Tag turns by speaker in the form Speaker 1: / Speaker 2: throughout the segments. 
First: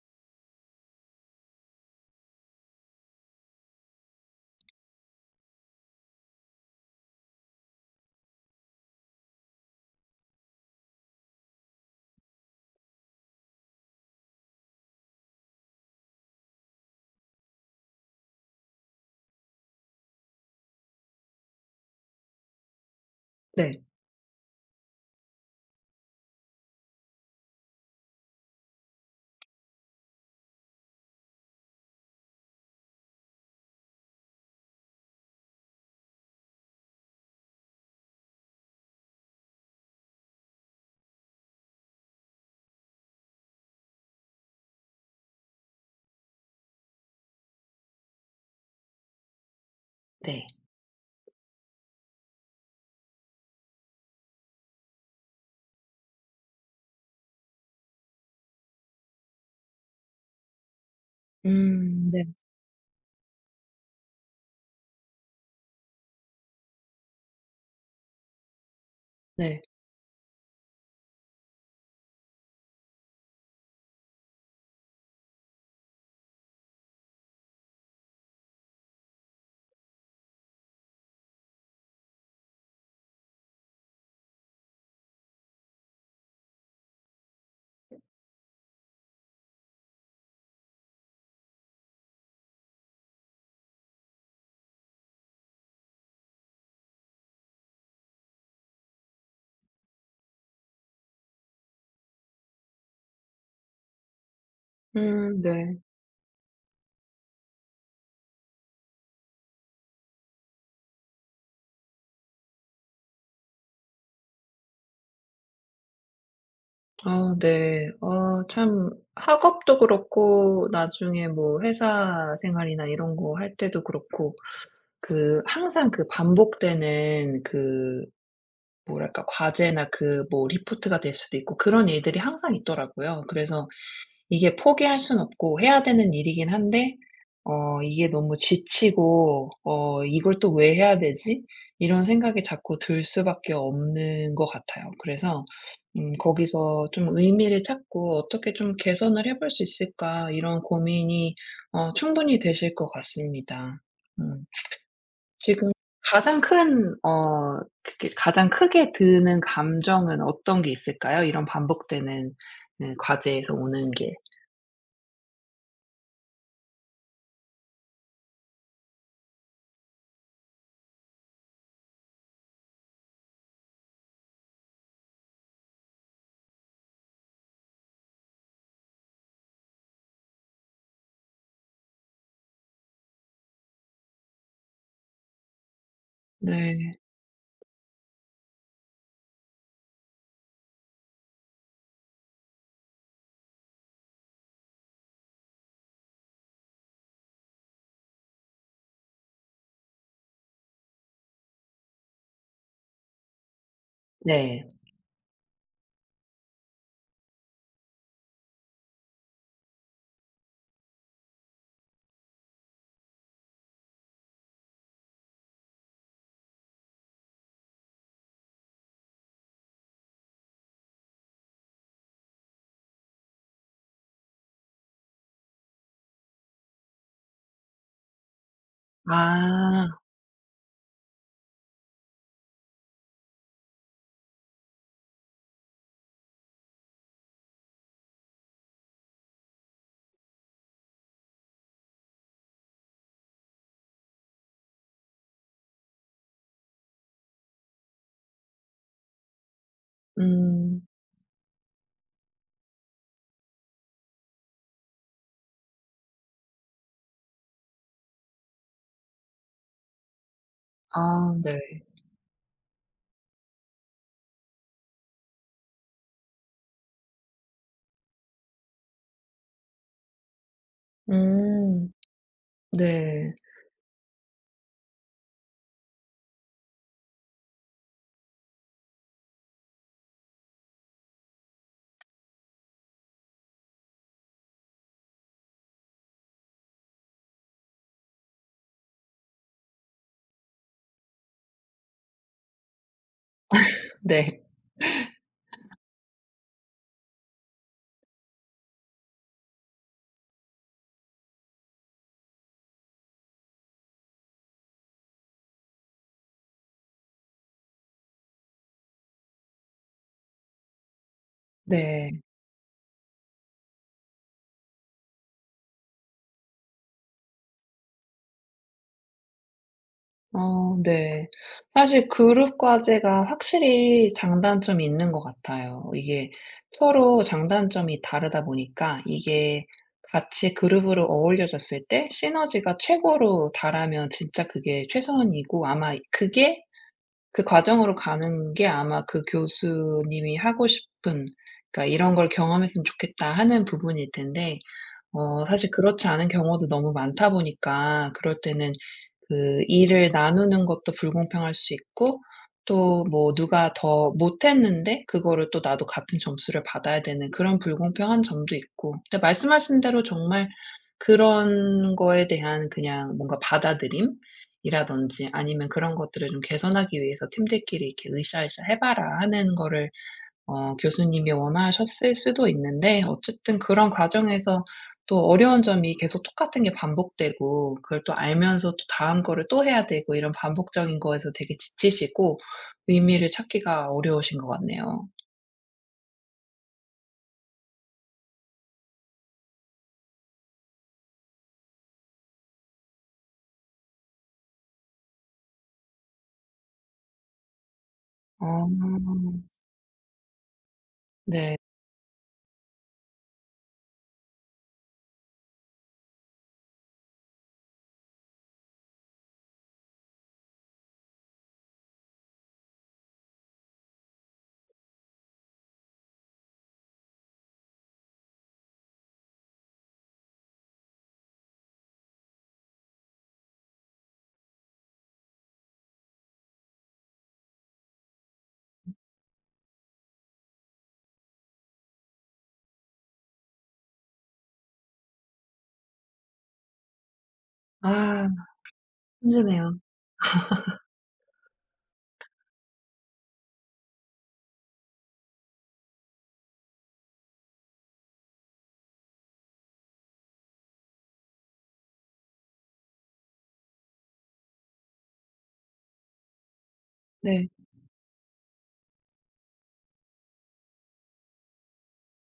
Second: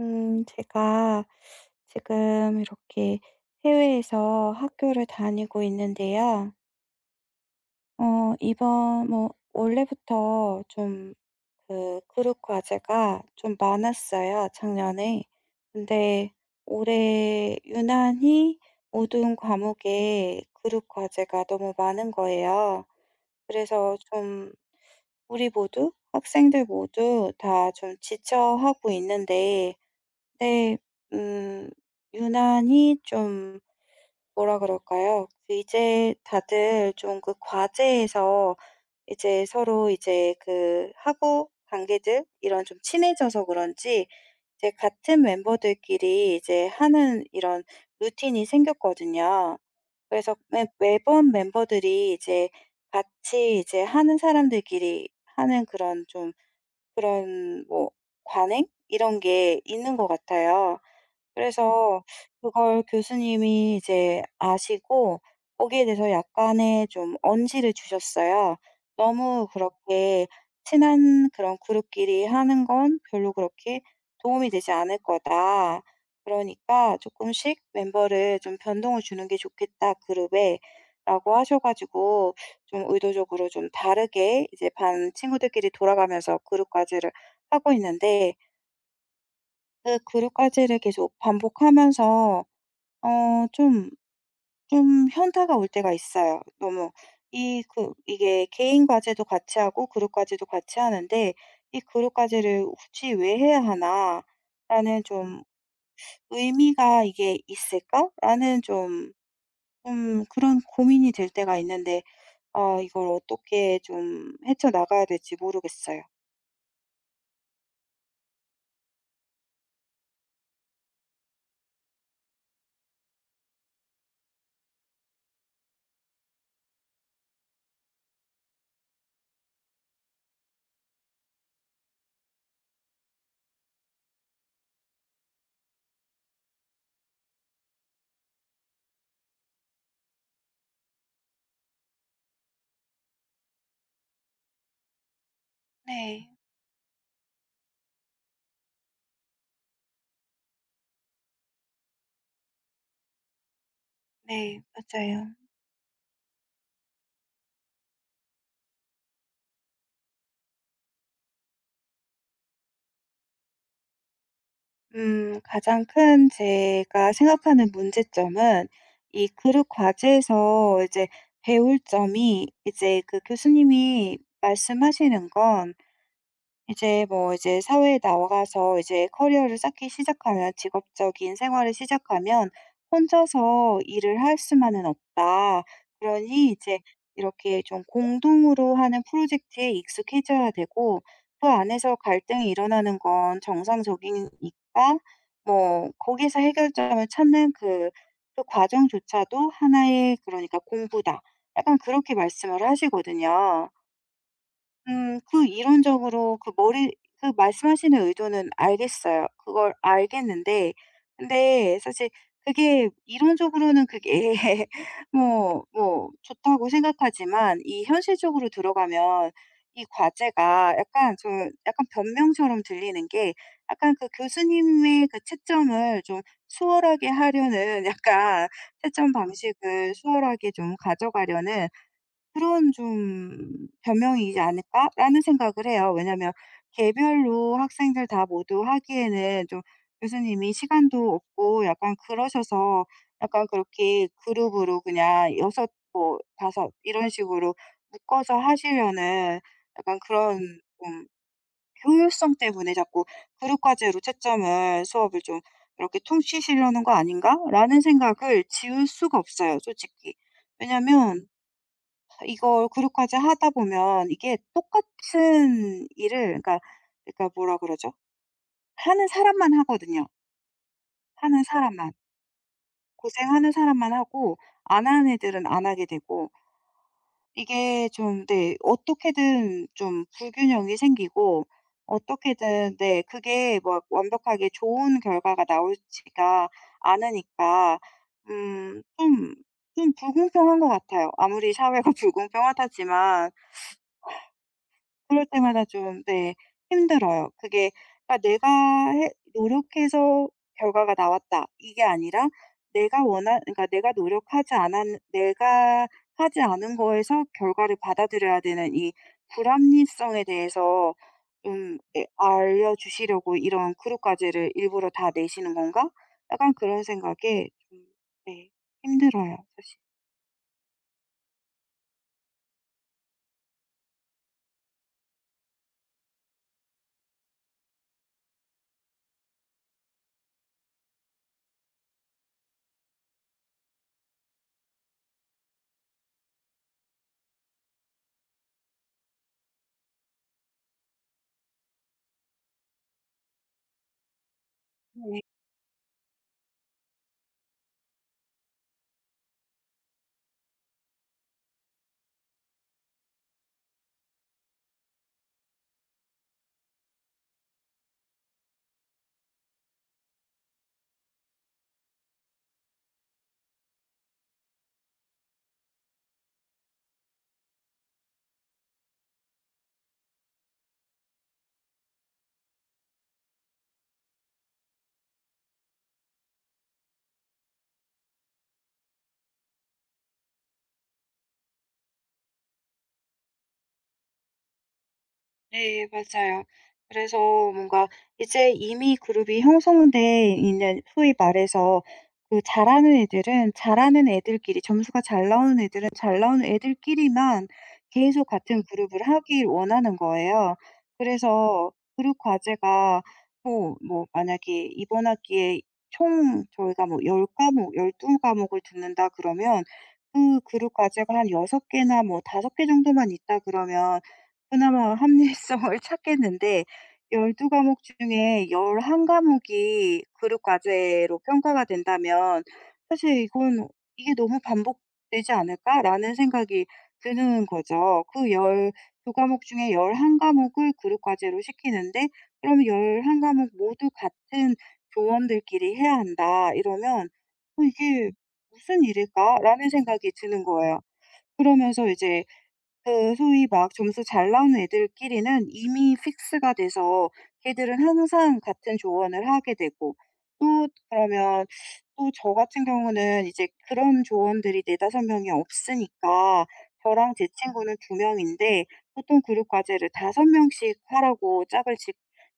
Speaker 1: 제가 지금 이렇게 해외에서 학교를 다니고 있는데요. 이번, 뭐, 원래부터 좀 그 그룹 과제가 좀 많았어요, 작년에. 근데 올해 유난히 모든 과목에 그룹 과제가 너무 많은 거예요.
Speaker 2: 네.
Speaker 1: 그래서 좀 우리 모두, 학생들 모두 다 좀 지쳐하고 있는데, 네. 음 유난히 좀 뭐라 그럴까요? 그 이제 다들 좀 그 과제에서 이제 서로 이제 그 하고 관계들 이런 좀 친해져서 그런지 이제 같은 멤버들끼리 이제 하는 이런 루틴이 생겼거든요. 그래서
Speaker 2: 네.
Speaker 1: 매 매번 멤버들이 이제 같이 이제 하는 사람들끼리 하는 그런 좀 그런 뭐 관행 이런 게 있는 것 같아요. 그래서
Speaker 2: 네.
Speaker 1: 그걸 교수님이 이제 아시고 거기에 대해서 약간의 좀 언지를 주셨어요. 너무
Speaker 2: 네.
Speaker 1: 그렇게 친한 그런 그룹끼리 하는 건 별로 그렇게 도움이 되지 않을 거다. 그러니까 "조금씩 멤버를 좀 변동을 주는 게 좋겠다, 그룹에."라고 하셔 가지고 좀 의도적으로 좀 다르게 이제 반 친구들끼리 돌아가면서 그룹 과제를 하고 있는데 그 그룹 과제를 계속 반복하면서 좀 좀 현타가 올 때가 있어요. 너무 이 그 이게 개인 과제도 같이 하고 그룹 과제도 같이 하는데 '이 그룹 과제를 굳이 왜 해야 하나.'라는 좀
Speaker 2: 네.
Speaker 1: '의미가 이게 있을까?'라는 좀 좀 그런 고민이 될 때가 있는데 아 이걸 어떻게 좀 헤쳐나가야 될지 모르겠어요.
Speaker 2: 아 네. 아 참 학업도 그렇고 나중에 뭐 회사 생활이나 이런 거 할 때도 그렇고 그 항상 그 반복되는 그 뭐랄까 과제나 그 뭐 리포트가 될 수도 있고 그런 일들이 항상 있더라고요. 그래서 이게 포기할 순 없고 해야 되는 일이긴 한데 이게 너무 지치고 '이걸 또 왜 해야 되지?' 이런 생각이 자꾸 들 수밖에 없는 것 같아요. 그래서
Speaker 1: 네.
Speaker 2: 거기서 좀 의미를 찾고 '어떻게 좀 개선을 해볼 수 있을까?' 이런 고민이 충분히 되실 것 같습니다. 음
Speaker 1: 네, 맞아요.
Speaker 2: 지금 가장 큰 그게 가장 크게 드는 감정은 어떤 게 있을까요? 이런 반복되는 네 과제에서 오는 게.
Speaker 1: 가장 큰 제가 생각하는 문제점은 이 그룹 과제에서 이제 배울 점이 이제 그 교수님이 말씀하시는 건 이제 뭐 이제 사회에 나가서 이제 커리어를 쌓기 시작하면 직업적인 생활을 시작하면 혼자서 일을 할 수만은 없다. 그러니 이제
Speaker 2: 네.
Speaker 1: 이렇게 좀 공동으로 하는 프로젝트에 익숙해져야 되고 그 안에서 갈등이 일어나는 건 정상적이니까 뭐 거기서 해결점을 찾는 그, 그 과정조차도 하나의 그러니까 공부다. 약간 그렇게 말씀을 하시거든요.
Speaker 2: 네.
Speaker 1: 그 이론적으로 그 머리 그 말씀하시는 의도는 알겠어요. 그걸 알겠는데 근데 사실 그게 이론적으로는 그게 뭐 좋다고 생각하지만 이 현실적으로 들어가면 이 과제가 약간 좀 약간 변명처럼 들리는 게 약간 그 교수님의 그 채점을 좀 수월하게 하려는 약간 채점
Speaker 2: 아.
Speaker 1: 방식을 수월하게 좀 가져가려는 그런 좀 변명이지 않을까라는 생각을 해요. 왜냐하면 개별로 학생들 다 모두 하기에는 좀 교수님이 시간도 없고 약간 그러셔서 약간 그렇게 그룹으로 그냥 여섯, 뭐섯 이런 식으로 묶어서 하시려는 약간 그런
Speaker 2: 음.
Speaker 1: 좀 효율성 때문에 자꾸 '그룹 과제로 채점을 수업을 좀 이렇게 퉁치시려는 거 아닌가?'라는 생각을 지울 수가 없어요 솔직히. 왜냐하면
Speaker 2: 아 네.
Speaker 1: 이걸 그룹까지 하다 보면 이게 똑같은 일을 그러니까 뭐라 그러죠? 하는 사람만 하거든요. 하는
Speaker 2: 음.
Speaker 1: 사람만.
Speaker 2: 네.
Speaker 1: 고생하는 사람만 하고 안 하는 애들은 안 하게 되고 이게 좀 네. 어떻게든 좀 불균형이 생기고 어떻게든 네. 그게 막 완벽하게 좋은 결과가 나오지가 않으니까 좀 좀 불공평한 것 같아요. 아무리 사회가 불공평하다지만
Speaker 2: 네.
Speaker 1: 그럴 때마다 좀 네 힘들어요. 그게 아 내가 해 노력해서 결과가 나왔다 이게 아니라 내가 원한 그러니까 내가 노력하지 않았 내가 하지 않은 거에서 결과를 받아들여야 되는 이 불합리성에 대해서 좀 예
Speaker 2: 네.
Speaker 1: 알려주시려고 이런 그룹까지를 일부러 다 내시는 건가? 약간 그런 생각에 좀 네 힘들어요 사실.
Speaker 2: 어 네. 사실 그룹 과제가 확실히 장단점이 있는 것 같아요. 이게 서로 장단점이 다르다 보니까 이게 같이 그룹으로 어울려졌을 때 시너지가 최고로 달하면 진짜 그게 최선이고 아마 그게 그 과정으로 가는 게 아마 그 교수님이 하고 싶은 그러니까 '이런 걸 경험했으면 좋겠다.' 하는 부분일 텐데
Speaker 1: 네.
Speaker 2: 사실 그렇지 않은 경우도 너무 많다 보니까 그럴 때는 그 일을 나누는 것도 불공평할 수 있고 또 뭐 누가 더 못했는데 그거를 또 나도 같은 점수를 받아야 되는 그런 불공평한 점도 있고 근데 말씀하신 대로 정말 그런 거에 대한 그냥 뭔가 받아들임이라든지 아니면 그런 것들을 좀 개선하기 위해서 팀들끼리 이렇게 "으쌰으쌰 해 봐라." 하는 거를 교수님이 원하셨을 수도 있는데 어쨌든 그런 과정에서 또 어려운 점이 계속 똑같은 게 반복되고 그걸 또 알면서 또 다음 거를 또 해야 되고 이런 반복적인 거에서 되게 지치시고 의미를 찾기가 어려우신 것 같네요.
Speaker 1: 네, 맞아요. 그래서 뭔가 이제 이미 그룹이 형성돼 있는 소위 말해서 그 잘하는 애들은 잘하는 애들끼리 점수가 잘 나오는 애들은 잘 나오는 애들끼리만 계속 같은 그룹을
Speaker 2: 어
Speaker 1: 하길 원하는 거예요.
Speaker 2: 네.
Speaker 1: 그래서 그룹 과제가 뭐, 뭐 만약에 이번 학기에 총 저희가 뭐 10과목, 12과목을 듣는다 그러면 그 그룹 과제가 한 6개나 뭐 5개 정도만 있다 그러면 그나마 합리성을 찾겠는데 12 과목 중에 11 과목이 그룹 과제로 평가가 된다면 사실 이건 '이게 너무 반복되지 않을까?'라는 생각이 드는 거죠. 그 12 과목 중에 11 과목을 그룹 과제로 시키는데 그럼 "11 과목 모두 같은 조원들끼리 해야 한다." 이러면 '어 이게
Speaker 2: 아
Speaker 1: 무슨 일일까?'라는
Speaker 2: 힘드네요.
Speaker 1: 생각이 드는 거예요. 그러면서 이제 그 소위 막 점수 잘 나오는 애들끼리는 이미 픽스가 돼서 걔들은 항상 같은 조언을 하게 되고 또 그러면 또 저 같은 경우는 이제 그런 조언들이 네다섯 명이 없으니까 저랑 제
Speaker 2: 네.
Speaker 1: 친구는 2명인데 보통 그룹 과제를 5명씩 하라고 짝을 지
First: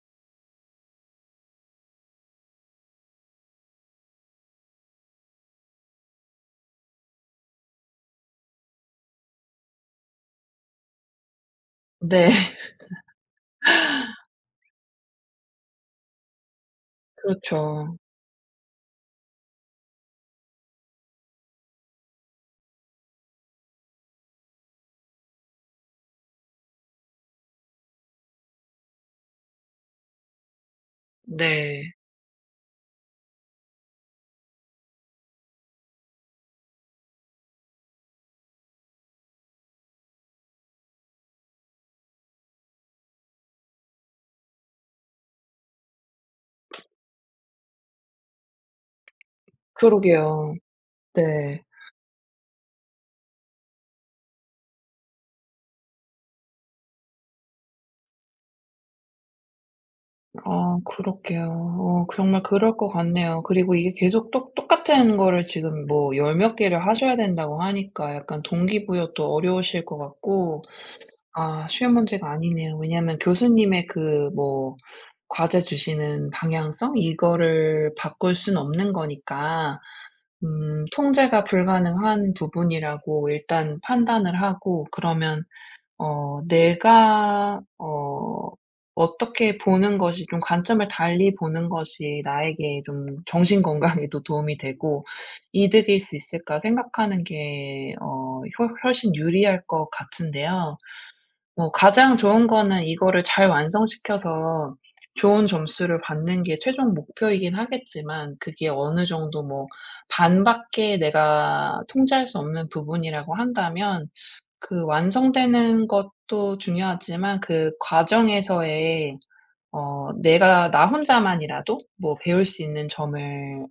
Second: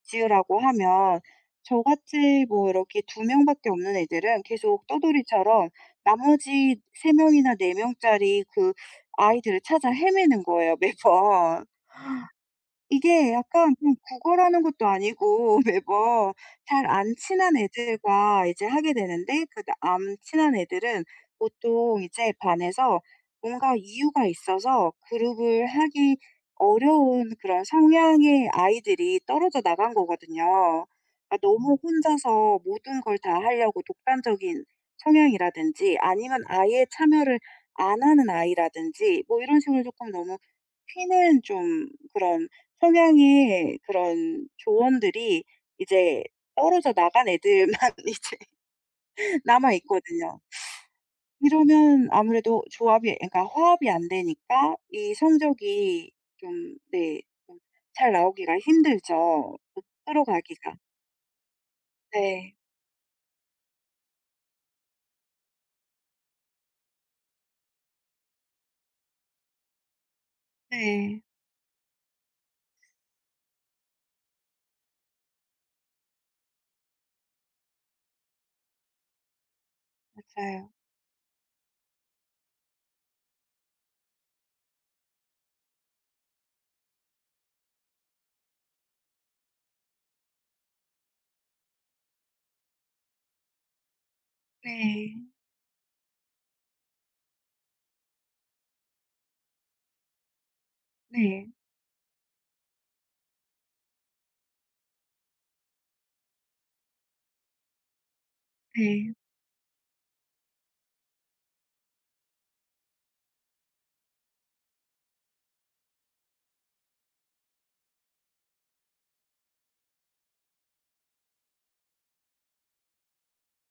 Speaker 1: 지으라고 하면 저같이 뭐 이렇게 2명밖에 없는 애들은 계속 떠돌이처럼 나머지 3명이나 4명짜리 그 아이들을 찾아 헤매는 거예요 매번.
Speaker 2: 네.
Speaker 1: 이게 약간 좀 국어라는 것도 아니고 매번 잘 안 친한
Speaker 2: 그렇죠.
Speaker 1: 애들과 이제 하게 되는데 그 안 친한 애들은 보통 이제 반에서 뭔가 이유가 있어서 그룹을 하기 어려운 그런 성향의 아이들이 떨어져 나간 거거든요. 그러니까 너무
Speaker 2: 네.
Speaker 1: 혼자서 모든 걸 다 하려고 독단적인 성향이라든지 아니면 아예 참여를 안 하는 아이라든지 뭐 이런 식으로 조금 너무 피는 좀 그런 성향의 그런 조언들이 이제 떨어져 나간 애들만 이제 남아 있거든요.
Speaker 2: 그러게요. 네.
Speaker 1: 이러면 아무래도 조합이 그러니까 화합이 안 되니까 이 성적이 좀 네 좀잘 나오기가 힘들죠. 이끌어 가기가.
Speaker 2: 아 그렇게요. 정말
Speaker 1: 네.
Speaker 2: 그럴 것 같네요. 그리고 이게 계속 똑 똑같은 거를 지금 뭐 열몇 개를 하셔야 된다고 하니까 약간 동기부여도 어려우실 것 같고
Speaker 1: 네,
Speaker 2: 아 쉬운 문제가 아니네요. 왜냐하면 교수님의 그 뭐 과제 주시는 방향성 이거를 바꿀 순 없는 거니까
Speaker 1: 맞아요.
Speaker 2: 통제가 불가능한 부분이라고 일단 판단을 하고 그러면 내가 어떻게 보는 것이 좀 관점을 달리 보는 것이 나에게 좀 정신 건강에도 도움이 되고
Speaker 1: 네.
Speaker 2: '이득일 수 있을까.' 생각하는 게 훨 훨씬 유리할 것 같은데요.
Speaker 1: 네.
Speaker 2: 뭐 가장 좋은 거는 이거를 잘 완성시켜서 좋은 점수를 받는 게 최종 목표이긴 하겠지만 그게 어느
Speaker 1: 네.
Speaker 2: 정도 뭐 반밖에 내가 통제할 수 없는 부분이라고 한다면 그 완성되는 것도 중요하지만 그 과정에서의 내가 나 혼자만이라도 뭐 배울 수 있는 점을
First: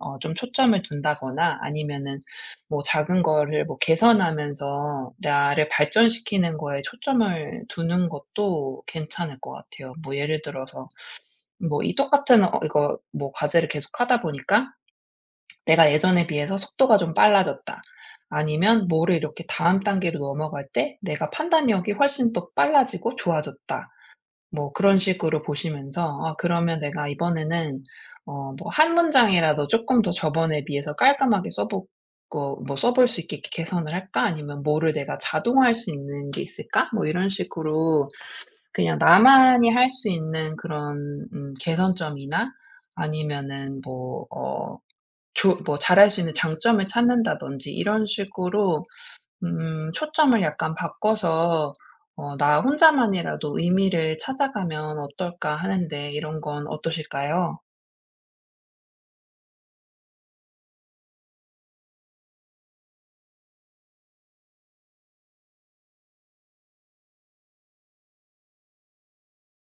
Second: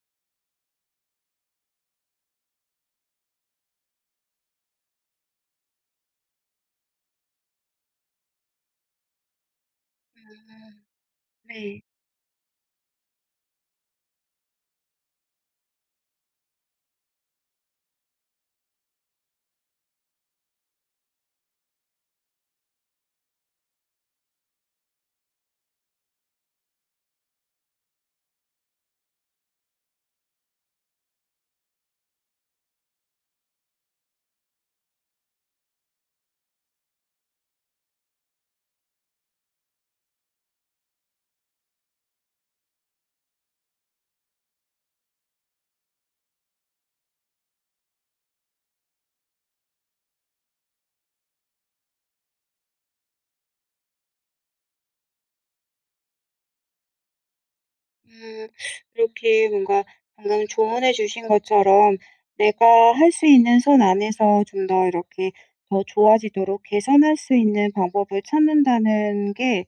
Speaker 2: 좀 초점을 둔다거나 아니면은 뭐 작은 거를 뭐 개선하면서 나를 발전시키는 거에 초점을 두는 것도 괜찮을 것 같아요. 뭐 예를
Speaker 1: 음.
Speaker 2: 들어서
Speaker 1: 네.
Speaker 2: 뭐 이 똑같은 이거 뭐 과제를 계속하다 보니까 '내가 예전에 비해서 속도가 좀 빨라졌다.' 아니면 '뭐를 이렇게 다음 단계로 넘어갈 때 내가 판단력이 훨씬 더 빨라지고 좋아졌다.' 뭐 그런 식으로 보시면서 '아 그러면 내가 이번에는 뭐 한 문장이라도 조금 더 저번에 비해서 깔끔하게 써 보고 뭐 써볼 수 있게 개선을 할까? 아니면 뭐를 내가 자동화할 수 있는 게 있을까?' 뭐 이런 식으로 그냥 나만이 할 수 있는 그런 개선점이나 아니면은 뭐어 조 뭐 잘할 수 있는 장점을 찾는다든지 이런 식으로 초점을 약간 바꿔서 '나 혼자만이라도 의미를 찾아가면 어떨까.' 하는데 이런 건 어떠실까요?
Speaker 1: 음, 이렇게 뭔가 방금 조언해 주신 것처럼 내가 할 수 있는 선 안에서 좀 더 이렇게 더 좋아지도록 개선할 수 있는 방법을 찾는다는 게,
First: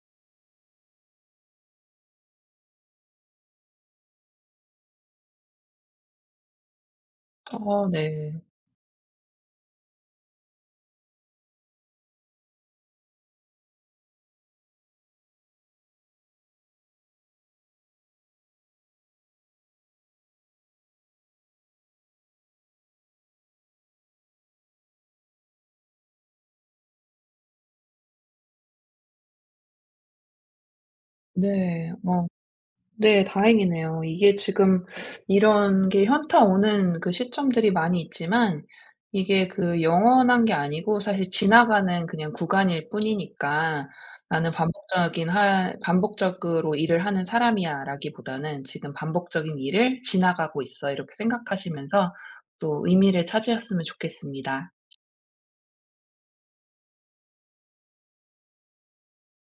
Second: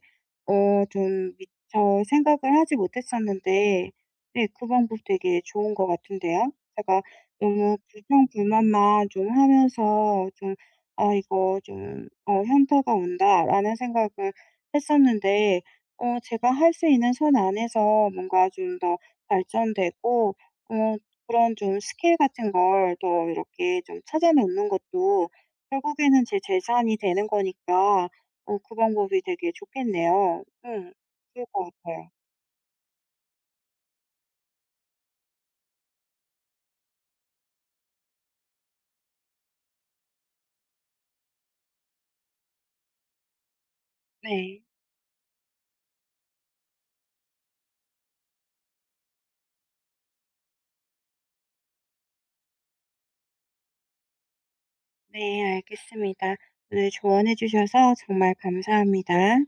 Speaker 1: 어, 좀 미처 생각을 하지 못했었는데, 네, 그 방법 되게 좋은 것 같은데요. 제가 너무
Speaker 2: 어 네.
Speaker 1: 불평불만만 좀 하면서 좀, 아, 이거 좀, 현타가 온다라는 생각을 했었는데, 제가 할 수 있는 선 안에서 뭔가 좀 더 발전되고 어 그런 좀 스킬 같은 걸 더 이렇게 좀 찾아 놓는 것도 결국에는 제 재산이 되는 거니까 그 방법이 되게 좋겠네요. 응. 그럴 것
Speaker 2: 네.
Speaker 1: 같아요.
Speaker 2: 어. 네 다행이네요. 이게 지금 이런 게 현타 오는 그 시점들이 많이 있지만 이게 그 영원한 게 아니고 사실 지나가는 그냥 구간일 뿐이니까 '나는
Speaker 1: 네.
Speaker 2: 반복적인 하 반복적으로 일을 하는 사람이야.'라기보다는 '지금 반복적인 일을 지나가고 있어.' 이렇게 생각하시면서 또 의미를 찾으셨으면 좋겠습니다.
Speaker 1: 네, 알겠습니다. 오늘 조언해 주셔서 정말 감사합니다.